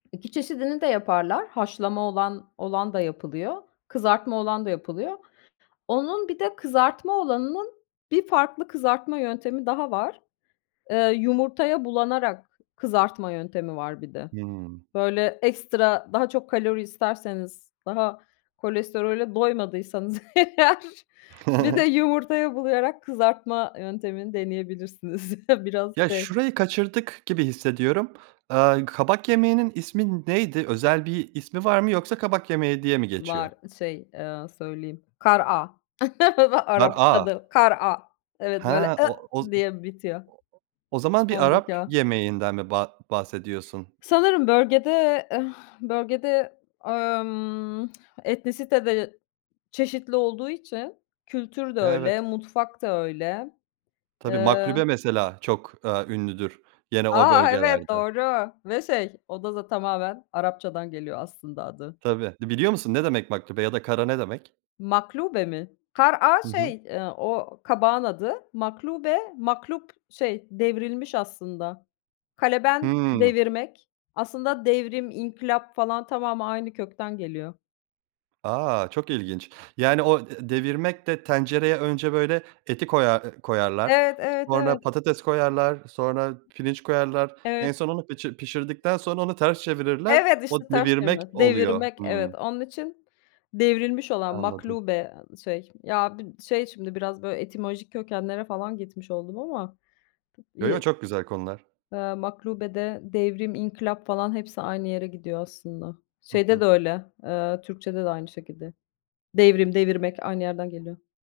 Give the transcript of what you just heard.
2 çeşidini de yaparlar. Haşlama olan olan da yapılıyor, kızartma olan da yapılıyor. Onun bir de kızartma olanının bir farklı kızartma yöntemi daha var. Eee, yumurtaya bulanarak kızartma yöntemi var bir de. Hımm. Böyle ekstra daha çok kalori isterseniz, daha kolesterole doymadıysanız eğer, bir de yumurtaya bulayarak kızartma yöntemini deneyebilirsiniz. Biraz Ya, şey şurayı kaçırdık gibi hissediyorum. Aaa, kabak yemeğinin ismi neydi özel bir ismi var mı yoksa kabak yemeği diye mi geçiyor? Var, şey, eee, söyleyeyim kara'a Kar'a. Arapçada kar'a. Evet, He, böyle o oz o diye bitiyor. o zaman bir Sondaki Arap "a". yemeğinden mi ba bahsediyorsun? Sanırım bölgede, eh, bölgede, emm, etnisite de çeşitli olduğu için kültür de öyle Evet. mutfak da öyle. Tabii, Eee maklube mesela çok, aaa, ünlüdür gene o A! Evet, bölgelerde. doğru ve şey, o da z tamamen Arapçadan geliyor aslında adı. Tabii. Biliyor musun ne demek maklube ya da kar'a ne demek? Maklube mi? Kara'a Hı hı. şey, eee, o kabağın adı. Maklube, maklub şey devrilmiş aslında, kaleben Hımm. devirmek. Aslında devrim, inkılap falan tamamı aynı kökten geliyor. A! Çok ilginç. Yani, o de devirmek de tencereye önce böyle eti koyar koyarlar. Evet, evet, Sonra evet. patates koyarlar. Sonra pirinç koyarlar. En Evet. son onu pişi pişirdikten sonra onu ters çevirirler. Evet, O işte ters devirmek çevirmek, oluyor. devirmek, evet, Hımm. onun için devrilmiş olan, Anladım. maklube ı şey, ya b şey şimdi biraz böyle etimolojik kökenlere falan gitmiş oldum ama. Yo, yo, Yı çok güzel konular. eee, maklubede devrim, inkılap falan hepsi aynı yere gidiyor aslında. Hı Şeyde hı. de öyle, eee, Türkçe'de de aynı şekilde. Devrim, devirmek aynı yerden geliyor.